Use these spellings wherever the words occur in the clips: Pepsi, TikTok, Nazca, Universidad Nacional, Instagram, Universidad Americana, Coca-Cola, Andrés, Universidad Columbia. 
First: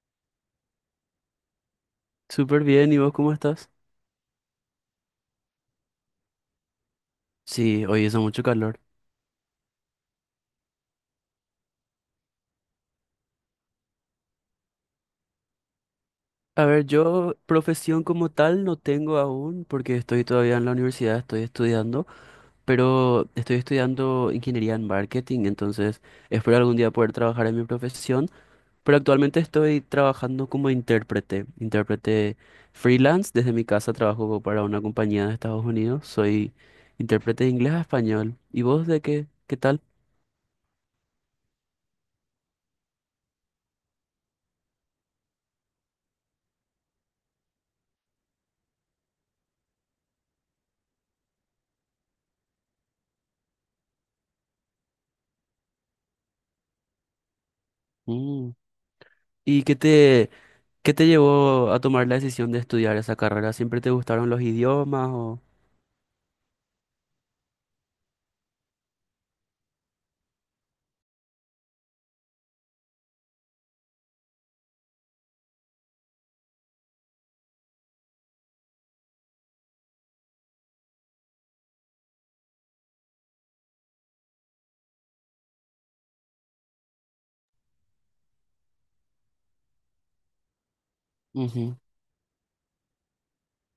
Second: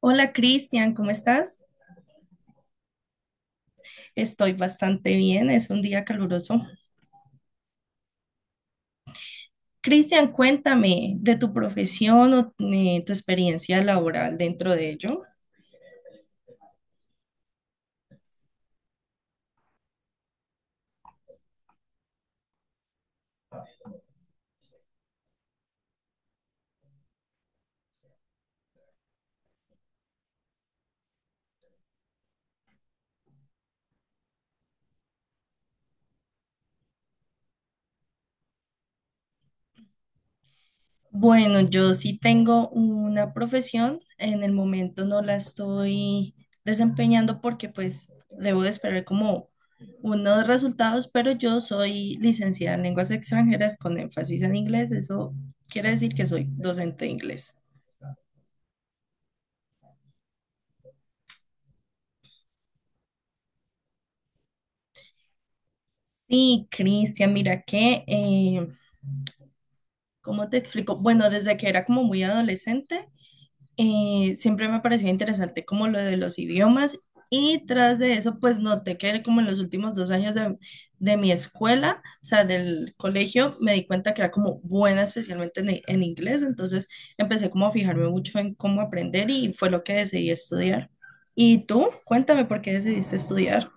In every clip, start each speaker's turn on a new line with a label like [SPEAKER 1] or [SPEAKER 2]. [SPEAKER 1] Hola Cristian, ¿cómo estás?
[SPEAKER 2] Súper bien, ¿y vos cómo estás?
[SPEAKER 1] Estoy bastante bien, es un día caluroso.
[SPEAKER 2] Sí, hoy hizo mucho calor.
[SPEAKER 1] Cristian, cuéntame de tu profesión o tu experiencia laboral dentro de ello.
[SPEAKER 2] A ver, yo profesión como tal no tengo aún porque estoy todavía en la universidad, estoy estudiando, pero estoy estudiando ingeniería en marketing, entonces espero algún día poder trabajar en mi profesión, pero actualmente estoy trabajando como intérprete freelance, desde mi casa trabajo para una compañía de Estados Unidos, soy intérprete de inglés a español. ¿Y vos de qué? ¿Qué tal?
[SPEAKER 1] Bueno, yo sí tengo una profesión, en el momento no la estoy desempeñando porque pues debo de esperar como unos resultados, pero yo soy licenciada en lenguas extranjeras con énfasis en inglés, eso quiere decir que soy docente de inglés.
[SPEAKER 2] Mm. ¿Y qué te, ¿Qué te llevó a tomar la decisión de estudiar esa carrera? ¿Siempre te gustaron los idiomas o...?
[SPEAKER 1] Sí, Cristian, mira que... ¿cómo te explico? Bueno, desde que era como muy adolescente, siempre me pareció interesante como lo de los idiomas, y tras de eso, pues noté que como en los últimos dos años de mi escuela, o sea, del colegio, me di cuenta que era como buena especialmente en inglés, entonces empecé como a fijarme mucho en cómo aprender y fue lo que decidí estudiar. ¿Y
[SPEAKER 2] Ujú.
[SPEAKER 1] tú? Cuéntame por qué decidiste estudiar.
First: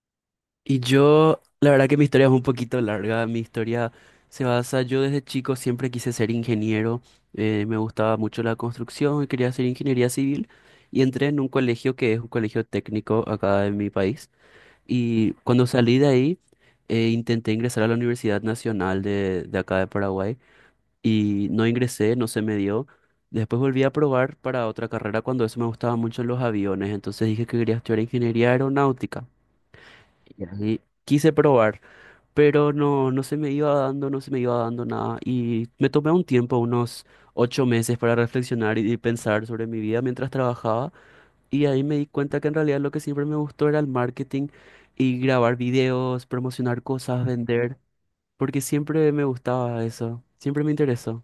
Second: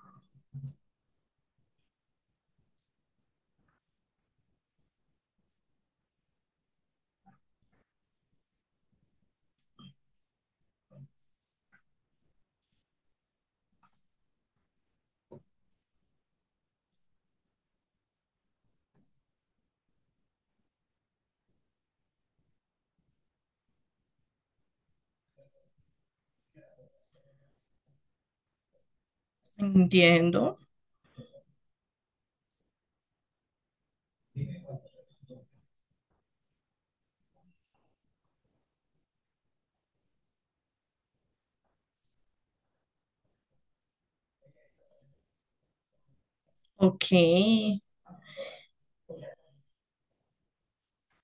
[SPEAKER 2] Y yo, la verdad que mi historia es un poquito larga. Mi historia se basa, yo desde chico siempre quise ser ingeniero. Me gustaba mucho la construcción y quería hacer ingeniería civil. Y entré en un colegio que es un colegio técnico acá en mi país. Y cuando salí de ahí, intenté ingresar a la Universidad Nacional de acá de Paraguay. Y no ingresé, no se me dio. Después volví a probar para otra carrera cuando eso me gustaba mucho los aviones, entonces dije que quería estudiar ingeniería aeronáutica
[SPEAKER 1] Entiendo.
[SPEAKER 2] y ahí quise probar, pero no, no se me iba dando, no se me iba dando nada y me tomé un tiempo, unos 8 meses para reflexionar y pensar sobre mi vida mientras trabajaba y ahí me di cuenta que en realidad lo que siempre me gustó era el marketing y grabar videos, promocionar
[SPEAKER 1] Ok.
[SPEAKER 2] cosas, vender, porque siempre me gustaba eso, siempre me interesó.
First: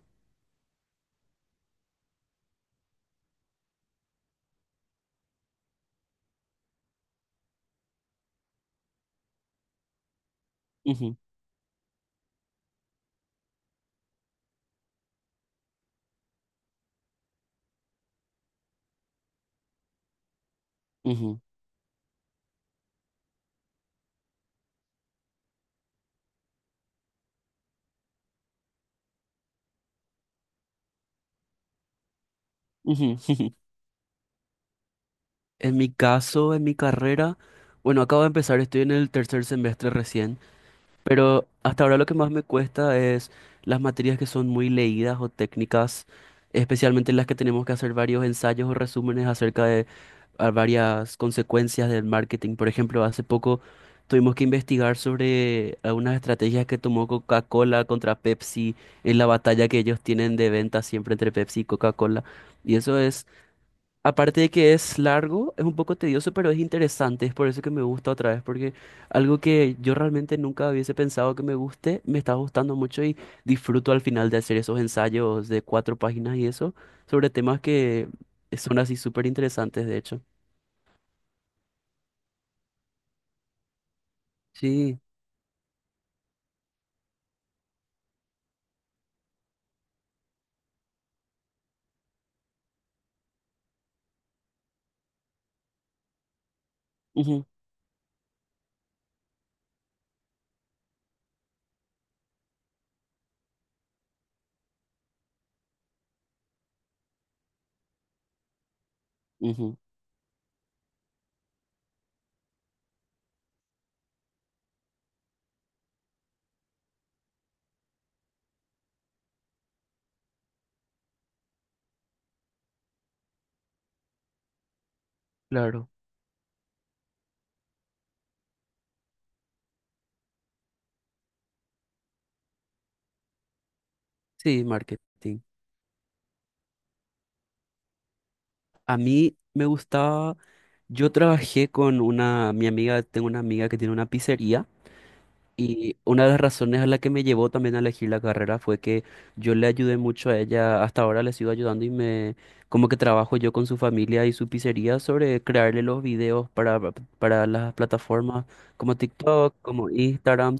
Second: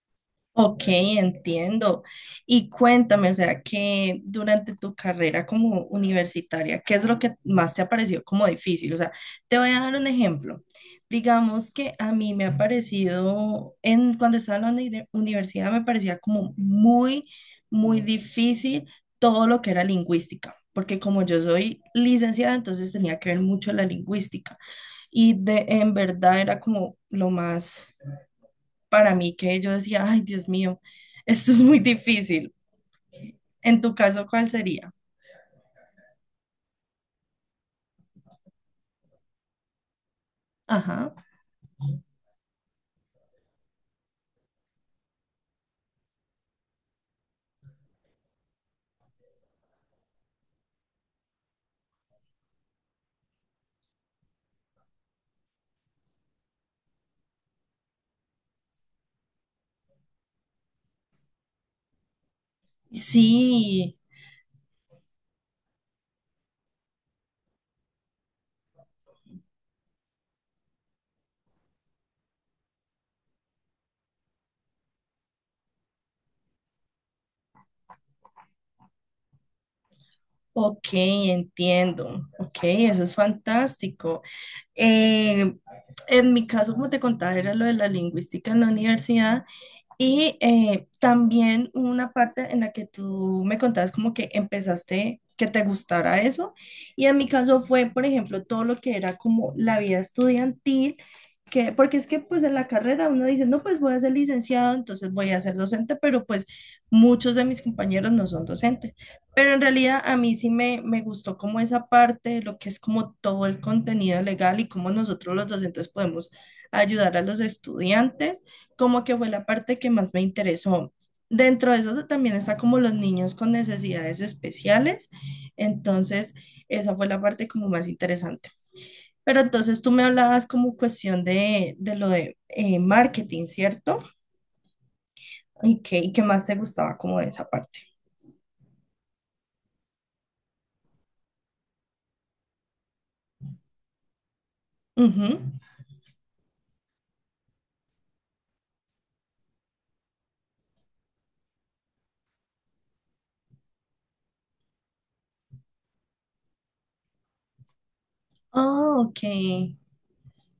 [SPEAKER 1] Ok, entiendo. Y cuéntame, o sea, que durante tu carrera como universitaria, ¿qué es lo que más te ha parecido como difícil? O sea, te voy a dar un ejemplo.
[SPEAKER 2] Ujú,
[SPEAKER 1] Digamos que a mí me ha parecido, en, cuando estaba en la universidad, me parecía como muy, muy difícil todo lo que era lingüística, porque como yo
[SPEAKER 2] ujú.
[SPEAKER 1] soy licenciada, entonces tenía que ver mucho la lingüística. Y de, en verdad era como lo más para mí que yo decía, ay, Dios mío, esto es muy difícil.
[SPEAKER 2] Ujú.
[SPEAKER 1] En tu caso, ¿cuál sería?
[SPEAKER 2] En mi caso, en mi carrera, bueno, acabo de empezar, estoy en el tercer semestre recién,
[SPEAKER 1] Ajá.
[SPEAKER 2] pero hasta ahora lo que más me cuesta es las materias que son muy leídas o técnicas, especialmente las que tenemos que hacer varios ensayos o resúmenes acerca de a varias consecuencias del marketing. Por ejemplo, hace poco tuvimos que investigar sobre algunas estrategias que tomó Coca-Cola contra Pepsi en la batalla que ellos tienen de venta siempre entre Pepsi y Coca-Cola. Y eso es
[SPEAKER 1] Sí,
[SPEAKER 2] Aparte de que es largo, es un poco tedioso, pero es interesante. Es por eso que me gusta otra vez, porque algo que yo realmente nunca hubiese pensado que me guste, me está gustando mucho y disfruto al final de hacer esos ensayos de cuatro páginas y eso, sobre temas que son así súper interesantes, de hecho.
[SPEAKER 1] ok, entiendo. Ok, eso es fantástico.
[SPEAKER 2] Sí,
[SPEAKER 1] Eh, en mi caso, como te contaba, era lo de la lingüística en la universidad. Y también hubo una parte en la que tú me contabas como que empezaste que te gustara eso. Y en mi
[SPEAKER 2] ujú,
[SPEAKER 1] caso fue, por ejemplo, todo lo que era como la vida estudiantil, que, porque es que pues en la carrera uno dice, no, pues voy a ser licenciado, entonces voy a ser docente, pero pues muchos de mis compañeros no son docentes. Pero en
[SPEAKER 2] ujú,
[SPEAKER 1] realidad a mí sí me gustó como esa parte, lo que es como todo el contenido legal y cómo nosotros los docentes podemos ayudar a los estudiantes, como que fue la parte que más me interesó. Dentro de eso también está como los niños con necesidades especiales,
[SPEAKER 2] claro.
[SPEAKER 1] entonces esa fue la parte como más interesante. Pero entonces tú me hablabas como cuestión de lo de marketing, ¿cierto?
[SPEAKER 2] Sí, marketing.
[SPEAKER 1] Y qué más te gustaba como de esa parte?
[SPEAKER 2] A mí me gustaba, yo trabajé con mi amiga, tengo una amiga que tiene una pizzería.
[SPEAKER 1] Ujú.
[SPEAKER 2] Y una de las razones a la que me llevó también a elegir la carrera fue que yo le ayudé mucho a ella, hasta ahora le sigo ayudando y me como que trabajo yo con su familia y su pizzería sobre crearle los videos para las plataformas como
[SPEAKER 1] Ah, ok,
[SPEAKER 2] TikTok, como Instagram,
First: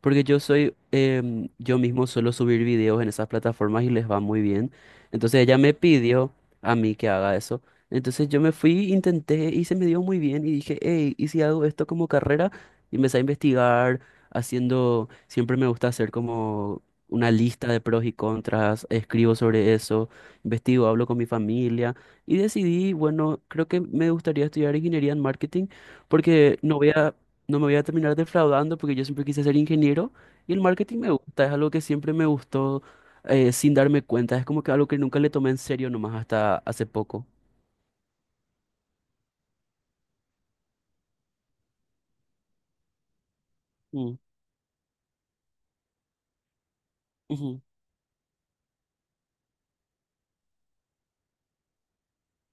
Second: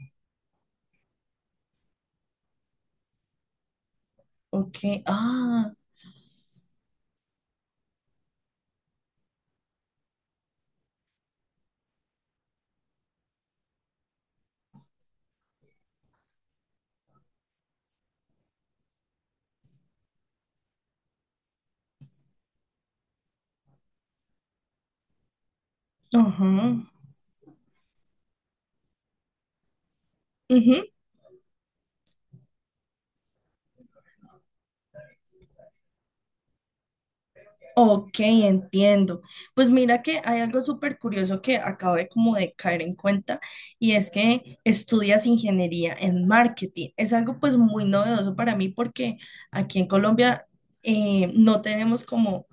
[SPEAKER 2] porque yo mismo suelo subir videos en esas plataformas y les va muy bien.
[SPEAKER 1] ok,
[SPEAKER 2] Entonces ella
[SPEAKER 1] ah,
[SPEAKER 2] me pidió a mí que haga eso. Entonces yo me fui, intenté y se me dio muy bien y dije, hey, ¿y si hago esto como carrera? Y empecé a investigar haciendo, siempre me gusta hacer como una lista de pros y contras, escribo sobre eso, investigo, hablo con mi familia y decidí, bueno, creo que me gustaría estudiar ingeniería en marketing porque
[SPEAKER 1] ajá,
[SPEAKER 2] no voy a, no me voy a terminar defraudando porque yo siempre quise ser ingeniero y el
[SPEAKER 1] ujú.
[SPEAKER 2] marketing me gusta, es algo que siempre me gustó sin darme cuenta, es como que algo que nunca le tomé en serio nomás hasta hace poco.
[SPEAKER 1] Ok, entiendo. Pues mira que hay algo súper curioso que acabo de como de caer en cuenta, y es
[SPEAKER 2] Mm,
[SPEAKER 1] que estudias ingeniería en marketing. Es algo pues
[SPEAKER 2] ujú.
[SPEAKER 1] muy novedoso para mí porque aquí en Colombia no tenemos como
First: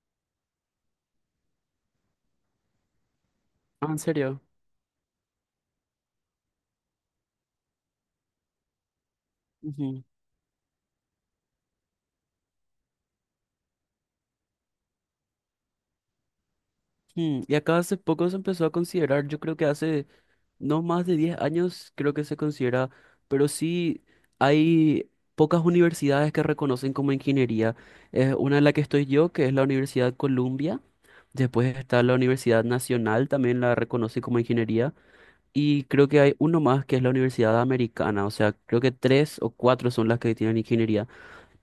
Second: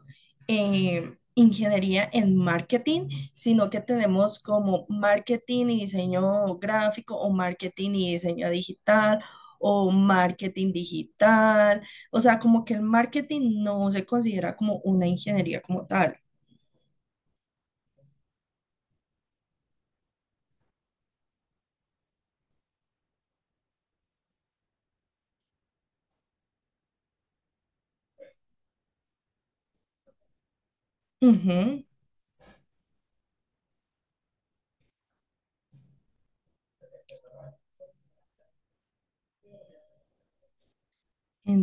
[SPEAKER 1] ingeniería en marketing, sino que
[SPEAKER 2] Ah, ¿en
[SPEAKER 1] tenemos
[SPEAKER 2] serio?
[SPEAKER 1] como marketing y diseño gráfico, o marketing y diseño digital, o
[SPEAKER 2] Ujú.
[SPEAKER 1] marketing digital. O sea, como que el marketing no se considera como una ingeniería como tal.
[SPEAKER 2] Y acá hace poco se empezó a considerar, yo creo que hace no más de 10 años creo que se considera, pero sí hay pocas universidades que reconocen como ingeniería. Es una de la que estoy yo, que es la Universidad Columbia. Después
[SPEAKER 1] Ujú,
[SPEAKER 2] está la Universidad Nacional, también la reconoce como ingeniería. Y creo que hay uno más que es la Universidad Americana. O sea, creo que tres o cuatro son las que tienen ingeniería.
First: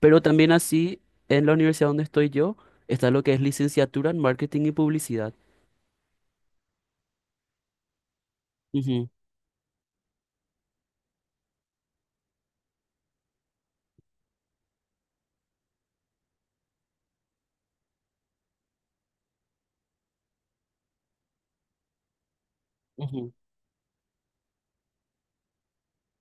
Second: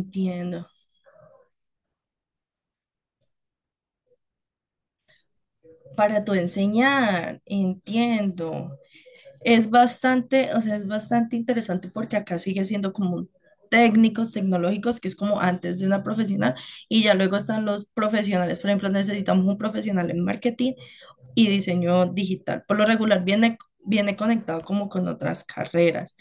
[SPEAKER 2] Pero también así, en la universidad donde estoy yo, está lo que es licenciatura en marketing y publicidad.
[SPEAKER 1] Para tu enseñar, entiendo.
[SPEAKER 2] Ujú,
[SPEAKER 1] Es bastante, o sea, es bastante interesante porque acá sigue siendo como técnicos tecnológicos, que es como antes de una profesional, y ya luego están los profesionales. Por ejemplo, necesitamos un profesional en marketing y diseño digital. Por lo regular
[SPEAKER 2] ujú,
[SPEAKER 1] viene, viene conectado como con otras carreras.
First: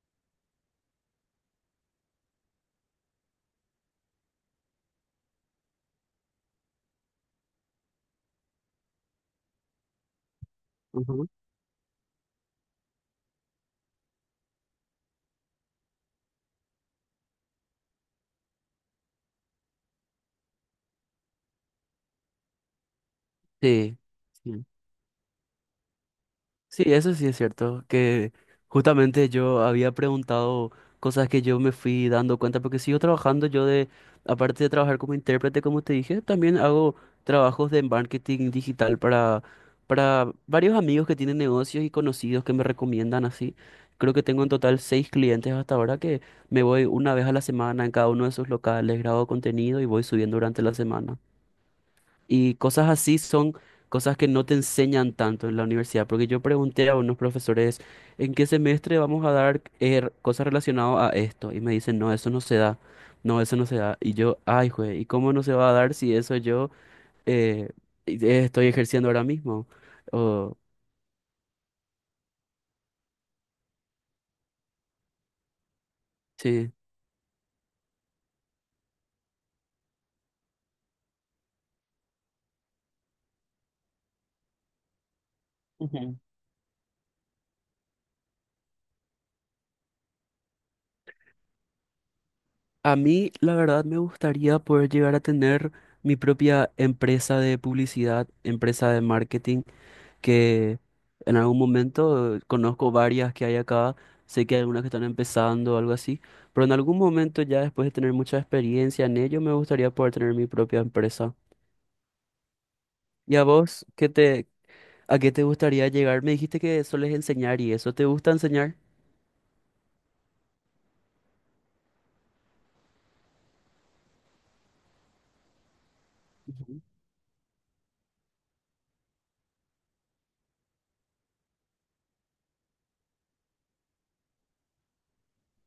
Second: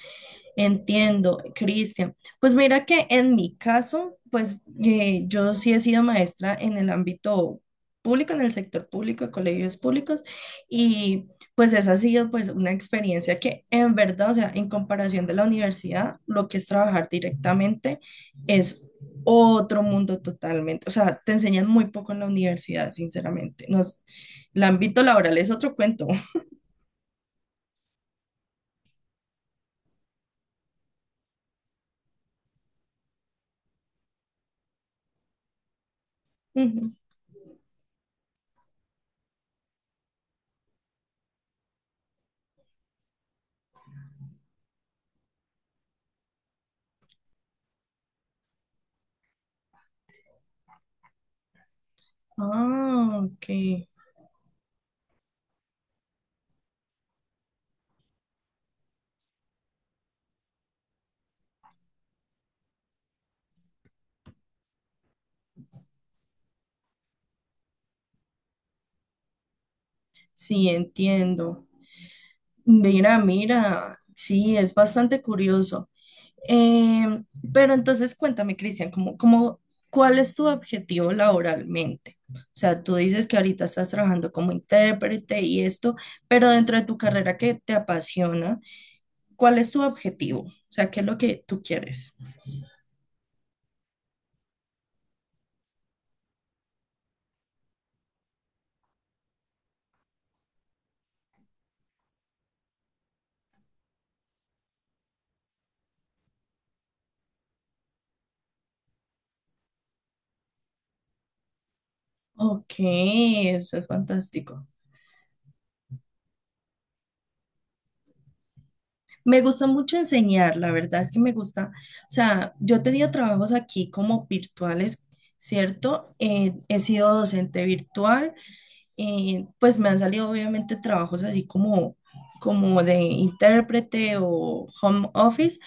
[SPEAKER 1] Entiendo, Cristian. Pues mira que en mi caso, pues yo sí he sido maestra en el ámbito público, en el sector público, de colegios públicos, y
[SPEAKER 2] ujú.
[SPEAKER 1] pues esa ha sido pues una experiencia que en verdad, o sea, en comparación de la universidad, lo que es trabajar directamente es otro mundo totalmente. O sea, te enseñan muy poco en la universidad, sinceramente. Nos, el
[SPEAKER 2] Sí.
[SPEAKER 1] ámbito laboral es otro cuento.
[SPEAKER 2] Sí, eso sí es cierto, que justamente yo había preguntado cosas que yo me fui dando cuenta, porque sigo trabajando aparte de trabajar como intérprete, como te dije, también
[SPEAKER 1] Ujú.
[SPEAKER 2] hago trabajos de marketing digital para varios amigos que tienen negocios y conocidos que me recomiendan así. Creo que tengo en total seis clientes hasta ahora que me voy una vez a la semana en cada uno de sus locales, grabo contenido y voy subiendo durante la semana. Y cosas
[SPEAKER 1] Ah,
[SPEAKER 2] así
[SPEAKER 1] ok.
[SPEAKER 2] son cosas que no te enseñan tanto en la universidad, porque yo pregunté a unos profesores, ¿en qué semestre vamos a dar cosas relacionadas a esto? Y me dicen, no, eso no se da, no, eso no se da. Y yo, ay, güey, ¿y cómo no se va a dar si eso yo eh, estoy ejerciendo ahora mismo? O,
[SPEAKER 1] Sí, entiendo. Mira, mira. Sí, es bastante curioso.
[SPEAKER 2] sí.
[SPEAKER 1] Eh, pero entonces cuéntame, Cristian, ¿cómo, cómo, cuál es tu objetivo laboralmente? O sea, tú dices que ahorita estás trabajando como intérprete y esto,
[SPEAKER 2] Ujú.
[SPEAKER 1] pero dentro de tu carrera que te apasiona, ¿cuál es tu objetivo? O sea, ¿qué es lo que tú quieres?
[SPEAKER 2] A mí, la verdad, me gustaría poder llegar a tener mi propia empresa de publicidad, empresa de marketing que en algún momento conozco varias que hay acá, sé que hay algunas que están empezando o algo así, pero en algún momento ya después de tener mucha experiencia en ello, me gustaría poder tener mi propia empresa.
[SPEAKER 1] Ok,
[SPEAKER 2] ¿Y a
[SPEAKER 1] eso es
[SPEAKER 2] vos
[SPEAKER 1] fantástico.
[SPEAKER 2] a qué te gustaría llegar? Me dijiste que sueles enseñar y eso, ¿te gusta enseñar?
[SPEAKER 1] Me gusta mucho enseñar, la verdad es que me gusta, o sea, yo tenía trabajos aquí como virtuales, ¿cierto? He
[SPEAKER 2] Ujú,
[SPEAKER 1] sido docente virtual, pues me han salido obviamente trabajos así como, como de intérprete o home office,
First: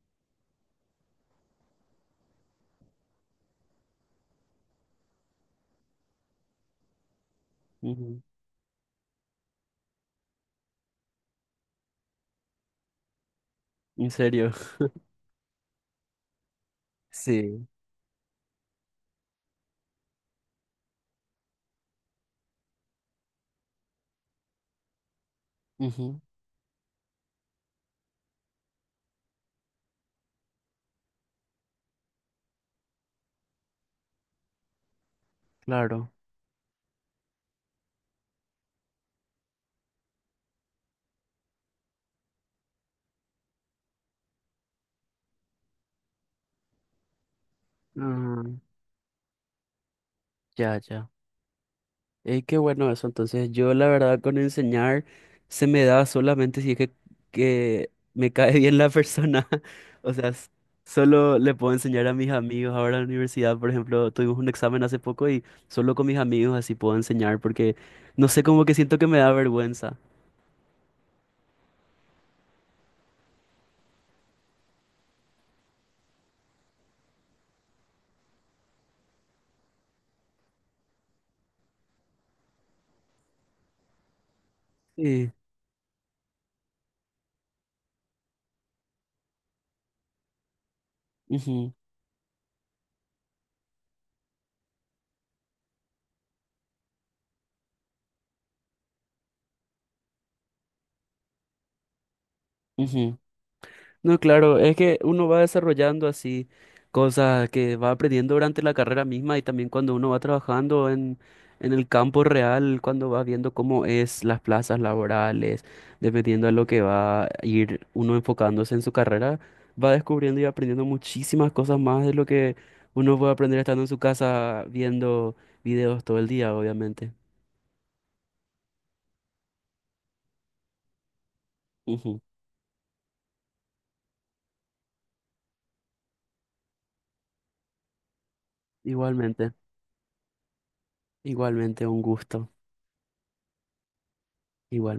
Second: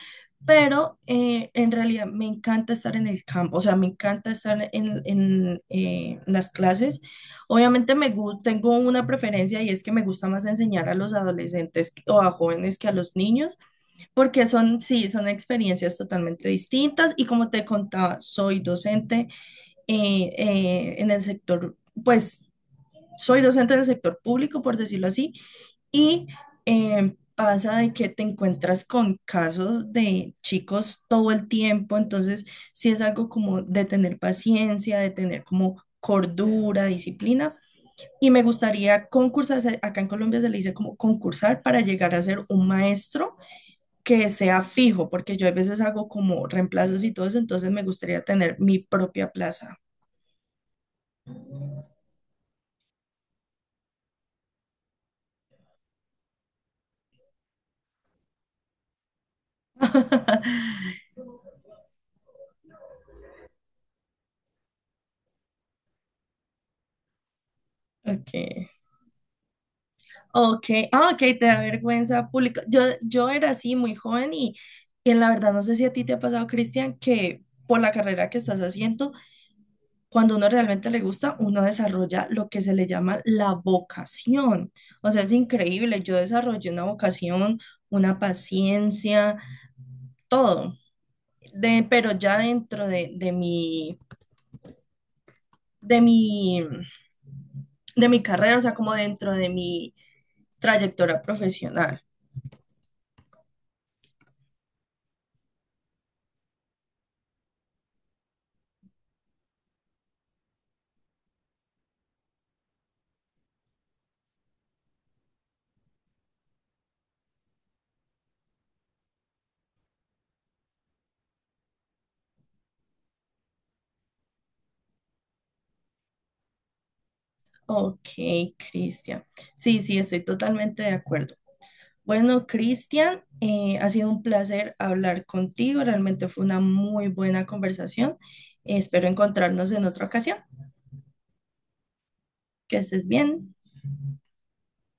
[SPEAKER 1] pero en realidad me encanta estar en el campo, o sea, me encanta estar en, las clases. Obviamente
[SPEAKER 2] ujú.
[SPEAKER 1] tengo una preferencia y es que me gusta más enseñar a los adolescentes o a jóvenes que a los niños,
[SPEAKER 2] ¿En
[SPEAKER 1] porque
[SPEAKER 2] serio?
[SPEAKER 1] son, sí, son experiencias totalmente distintas y como te
[SPEAKER 2] Sí.
[SPEAKER 1] contaba, soy docente en el sector, pues soy docente del sector público, por decirlo así,
[SPEAKER 2] Ujú,
[SPEAKER 1] y pasa de que te encuentras con casos de chicos todo el tiempo, entonces sí es algo como de tener paciencia, de tener como
[SPEAKER 2] claro.
[SPEAKER 1] cordura, disciplina. Y me gustaría concursar, acá en Colombia se le dice como concursar para llegar a ser un maestro que sea fijo, porque yo a veces hago como reemplazos y todo eso, entonces me gustaría tener
[SPEAKER 2] Mm,
[SPEAKER 1] mi propia plaza.
[SPEAKER 2] ya, ya. Qué bueno eso. Entonces, yo la verdad con enseñar se me da solamente si es que me cae bien la persona. O sea, solo le puedo enseñar a mis amigos. Ahora en la universidad, por ejemplo, tuvimos un examen hace poco y solo con mis amigos así puedo enseñar porque no sé, como
[SPEAKER 1] Ok.
[SPEAKER 2] que siento que me da vergüenza.
[SPEAKER 1] Ok, ah, ok, te da vergüenza pública. Yo era así muy joven y en la verdad no sé si a ti te ha pasado, Cristian, que por la carrera que estás haciendo, cuando uno realmente le gusta, uno desarrolla lo que se le llama la vocación. O sea, es
[SPEAKER 2] Sí.
[SPEAKER 1] increíble. Yo desarrollé una vocación, una paciencia, todo.
[SPEAKER 2] Ujú,
[SPEAKER 1] De, pero ya dentro de mi, de mi carrera, o sea, como dentro de mi trayectoria profesional.
[SPEAKER 2] ujú. No, claro, es que uno va desarrollando así cosas que va aprendiendo durante la carrera misma y también cuando uno va trabajando en el campo real, cuando va viendo cómo es las plazas laborales, dependiendo de lo que va a ir uno enfocándose en su carrera, va descubriendo y aprendiendo muchísimas cosas más de lo que uno puede aprender estando en su casa viendo videos todo el día, obviamente.
[SPEAKER 1] Ok, Cristian. Sí, sí, estoy totalmente de acuerdo.
[SPEAKER 2] Ujú.
[SPEAKER 1] Bueno, Cristian, ha sido un placer hablar contigo. Realmente fue una muy buena conversación. Espero
[SPEAKER 2] Igualmente,
[SPEAKER 1] encontrarnos en otra ocasión.
[SPEAKER 2] igualmente, un gusto.
[SPEAKER 1] Que estés bien.
[SPEAKER 2] Igual.